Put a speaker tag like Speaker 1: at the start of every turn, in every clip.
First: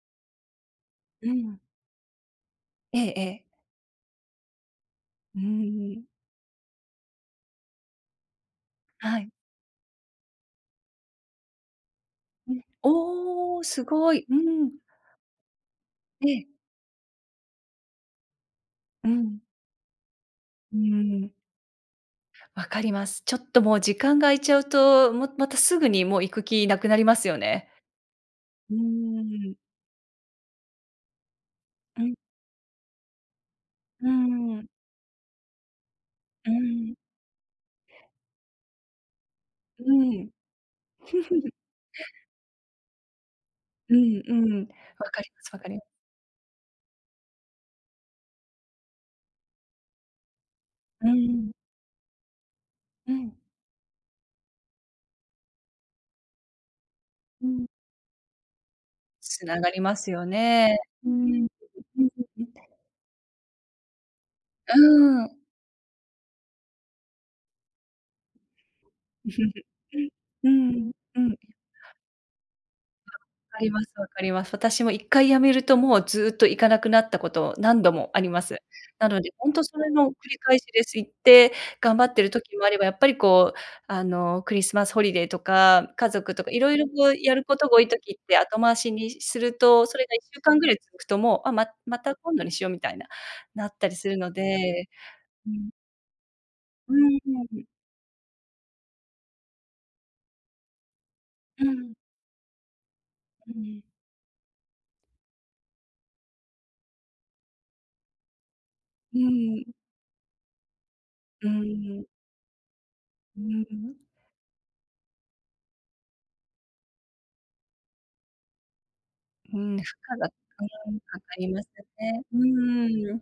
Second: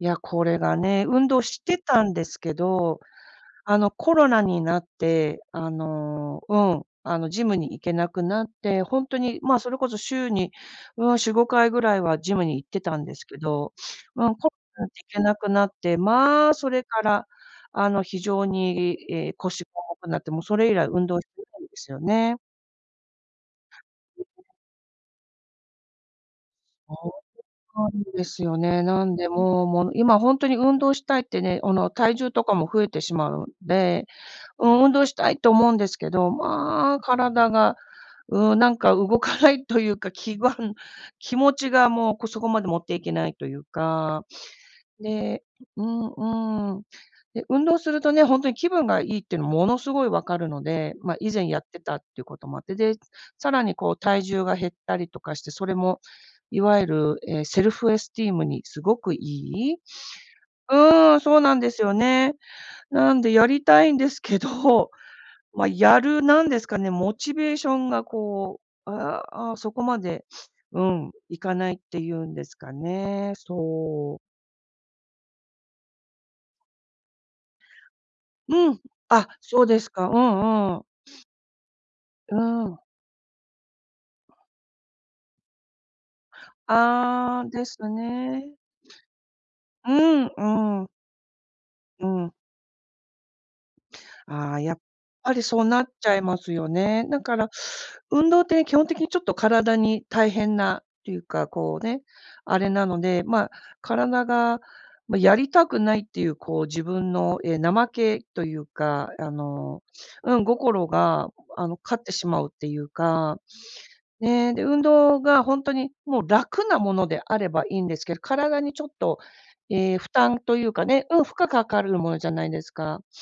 Speaker 1: いや、これがね、
Speaker 2: う
Speaker 1: 運動
Speaker 2: ん。
Speaker 1: してたんですけ
Speaker 2: え
Speaker 1: ど、
Speaker 2: えええ。
Speaker 1: あの、コロナになっ
Speaker 2: う
Speaker 1: て、あ
Speaker 2: ーん。
Speaker 1: の、うん、あの、ジムに行けなくなって、ほんと
Speaker 2: はい。
Speaker 1: にま、それこそ週に、うん、4、5回ぐらいはジム
Speaker 2: う
Speaker 1: に
Speaker 2: ん。
Speaker 1: 行ってたんですけ
Speaker 2: お、
Speaker 1: ど、
Speaker 2: すご
Speaker 1: う
Speaker 2: い。
Speaker 1: ん、
Speaker 2: う
Speaker 1: で
Speaker 2: ん。
Speaker 1: 行けなくなって、
Speaker 2: え
Speaker 1: ま、
Speaker 2: え。
Speaker 1: それから、あの、非常に、
Speaker 2: う
Speaker 1: いえ、
Speaker 2: ん。
Speaker 1: 腰重くなって、もうそれ以
Speaker 2: う
Speaker 1: 来運動
Speaker 2: ー
Speaker 1: で
Speaker 2: ん。
Speaker 1: すよね。
Speaker 2: 分かります。ちょっともう時間が空いち ゃうと、もまたすぐにもう行く気なくなりま すよね。
Speaker 1: ですよ
Speaker 2: うー
Speaker 1: ね。なんで、
Speaker 2: ん。
Speaker 1: もうもう今ほんとに運動したいってね、おの、
Speaker 2: うん。
Speaker 1: 体重とかも増えてしまうんで、
Speaker 2: うーん。
Speaker 1: うん、運動したいと思うんですけど、
Speaker 2: うん。
Speaker 1: まあ、体が、うん、なんか動かないとい
Speaker 2: う
Speaker 1: うか、
Speaker 2: ん。
Speaker 1: 気が気 持ちがもう、こそこまで持っていけないという
Speaker 2: うん
Speaker 1: か。
Speaker 2: うん。わかり
Speaker 1: で、
Speaker 2: ますわかり
Speaker 1: う
Speaker 2: ま。
Speaker 1: んうん。で、運動するとね、ほんとに気分がいいってのものすごい分かるので、
Speaker 2: うー
Speaker 1: ま、以前
Speaker 2: ん。
Speaker 1: やってたっていうこともあって、で、
Speaker 2: うん。
Speaker 1: さらにこう体重が減ったりとかして、それも、いわゆる、え、
Speaker 2: う
Speaker 1: セ
Speaker 2: ん。
Speaker 1: ルフエスティームにすごくい
Speaker 2: 繋が
Speaker 1: い
Speaker 2: りますよね。うー
Speaker 1: うん、そう
Speaker 2: ん。
Speaker 1: なんですよね。なんでやりたいんですけ
Speaker 2: う
Speaker 1: ど、
Speaker 2: ーん。
Speaker 1: ま、やるなんですかね、モチベーションがこう、ああ、そこま で、
Speaker 2: う
Speaker 1: う
Speaker 2: ん、
Speaker 1: ん、
Speaker 2: うん。
Speaker 1: 行かないっていうんですか ね、
Speaker 2: かります分
Speaker 1: そう。
Speaker 2: かります。私も一回止めるともうずっと行かなくなったこと、何度もあります。
Speaker 1: うん。
Speaker 2: なの
Speaker 1: あ、
Speaker 2: で、ほん
Speaker 1: そ
Speaker 2: と
Speaker 1: う
Speaker 2: そ
Speaker 1: です
Speaker 2: れの
Speaker 1: か。う
Speaker 2: 繰り返し
Speaker 1: んう
Speaker 2: で
Speaker 1: ん。
Speaker 2: す。行っ て、頑張ってる
Speaker 1: う
Speaker 2: 時もあ
Speaker 1: ん。
Speaker 2: れば、やっぱりこうあの、クリスマスホリデーとか、家族とか、色々こうやる
Speaker 1: あ、
Speaker 2: こ
Speaker 1: で
Speaker 2: とが多
Speaker 1: す
Speaker 2: い時って、
Speaker 1: ね。
Speaker 2: 後回しにすると、
Speaker 1: う
Speaker 2: それがいっ
Speaker 1: ん
Speaker 2: しゅうかんぐらい
Speaker 1: うん。
Speaker 2: 続くと、もう、あ、まま
Speaker 1: う
Speaker 2: た
Speaker 1: ん。
Speaker 2: 今度にしようみたいな、なったりするの
Speaker 1: あ、やっ
Speaker 2: で。
Speaker 1: ぱり
Speaker 2: う
Speaker 1: そう
Speaker 2: ん。
Speaker 1: なっちゃいますよ
Speaker 2: う
Speaker 1: ね。
Speaker 2: ー
Speaker 1: だから、
Speaker 2: ん。
Speaker 1: 運動って基本的にちょっと体に大変な、ていうか、
Speaker 2: う
Speaker 1: こう
Speaker 2: ん。
Speaker 1: ね、あれなので、ま、
Speaker 2: うん。
Speaker 1: 体が、ま、やりたくないっていうこう自分のえ、怠けというか、
Speaker 2: う
Speaker 1: あ
Speaker 2: ん。
Speaker 1: の、うん、心が
Speaker 2: う
Speaker 1: あの、勝
Speaker 2: ー
Speaker 1: っ
Speaker 2: ん。
Speaker 1: てしまうっていうか、
Speaker 2: うーん。
Speaker 1: ね、で、運動がほんとに、もう楽なものであればいいんですけど、体にちょっと、
Speaker 2: うん、負
Speaker 1: え、負
Speaker 2: 荷が、
Speaker 1: 担というか ね、
Speaker 2: かか
Speaker 1: うん、負荷
Speaker 2: りま
Speaker 1: か
Speaker 2: す
Speaker 1: かるもの
Speaker 2: ね。
Speaker 1: じゃ
Speaker 2: う
Speaker 1: ないですか。
Speaker 2: ーん。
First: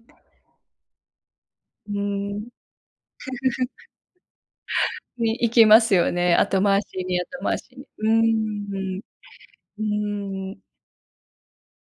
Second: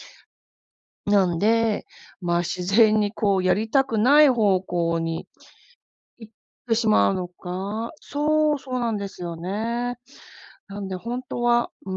Speaker 1: なんで、
Speaker 2: う
Speaker 1: ま、
Speaker 2: ん。
Speaker 1: 自然にこうやりたくない方向 に
Speaker 2: に行きますよ
Speaker 1: 行っ
Speaker 2: ね、後
Speaker 1: て
Speaker 2: 回
Speaker 1: し
Speaker 2: し
Speaker 1: まう
Speaker 2: に
Speaker 1: の
Speaker 2: 後回しに。
Speaker 1: か。
Speaker 2: うー
Speaker 1: そう、そうなん
Speaker 2: ん。
Speaker 1: ですよ
Speaker 2: う
Speaker 1: ね。
Speaker 2: ーん。
Speaker 1: なんで、ほんとは、うー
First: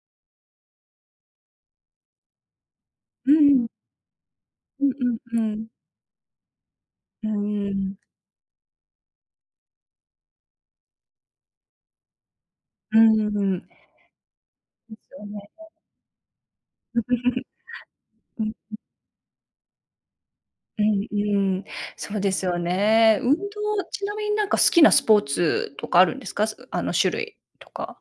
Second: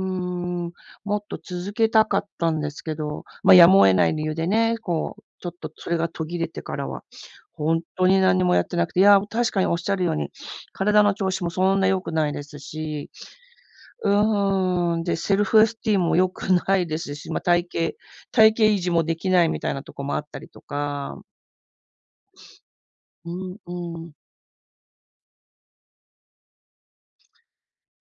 Speaker 1: ん。もっと続けたかったんですけど、
Speaker 2: う
Speaker 1: ま、や
Speaker 2: ん。
Speaker 1: むを得ない理由でね、
Speaker 2: うん
Speaker 1: こう、
Speaker 2: う
Speaker 1: ちょ
Speaker 2: ん
Speaker 1: っ
Speaker 2: うん。
Speaker 1: とそれが途切れてからは、
Speaker 2: うー
Speaker 1: ほん
Speaker 2: ん。
Speaker 1: とに何にもやってなくて、いや確かにおっしゃるように、体の調子もそんな良くないです
Speaker 2: う
Speaker 1: し、
Speaker 2: ーん。
Speaker 1: うーん、でセルフエ
Speaker 2: [unintelligible]
Speaker 1: スティームも良くないで すし、ま、体型
Speaker 2: うんう
Speaker 1: 体
Speaker 2: ん。
Speaker 1: 型維持もできないみたいなとこもあったりと
Speaker 2: うん
Speaker 1: か。
Speaker 2: うん。そうですよ ね。運
Speaker 1: うん
Speaker 2: 動、
Speaker 1: う
Speaker 2: ちな
Speaker 1: ん。
Speaker 2: みになんか好きなスポーツとかあるんですか？そあの種類とか。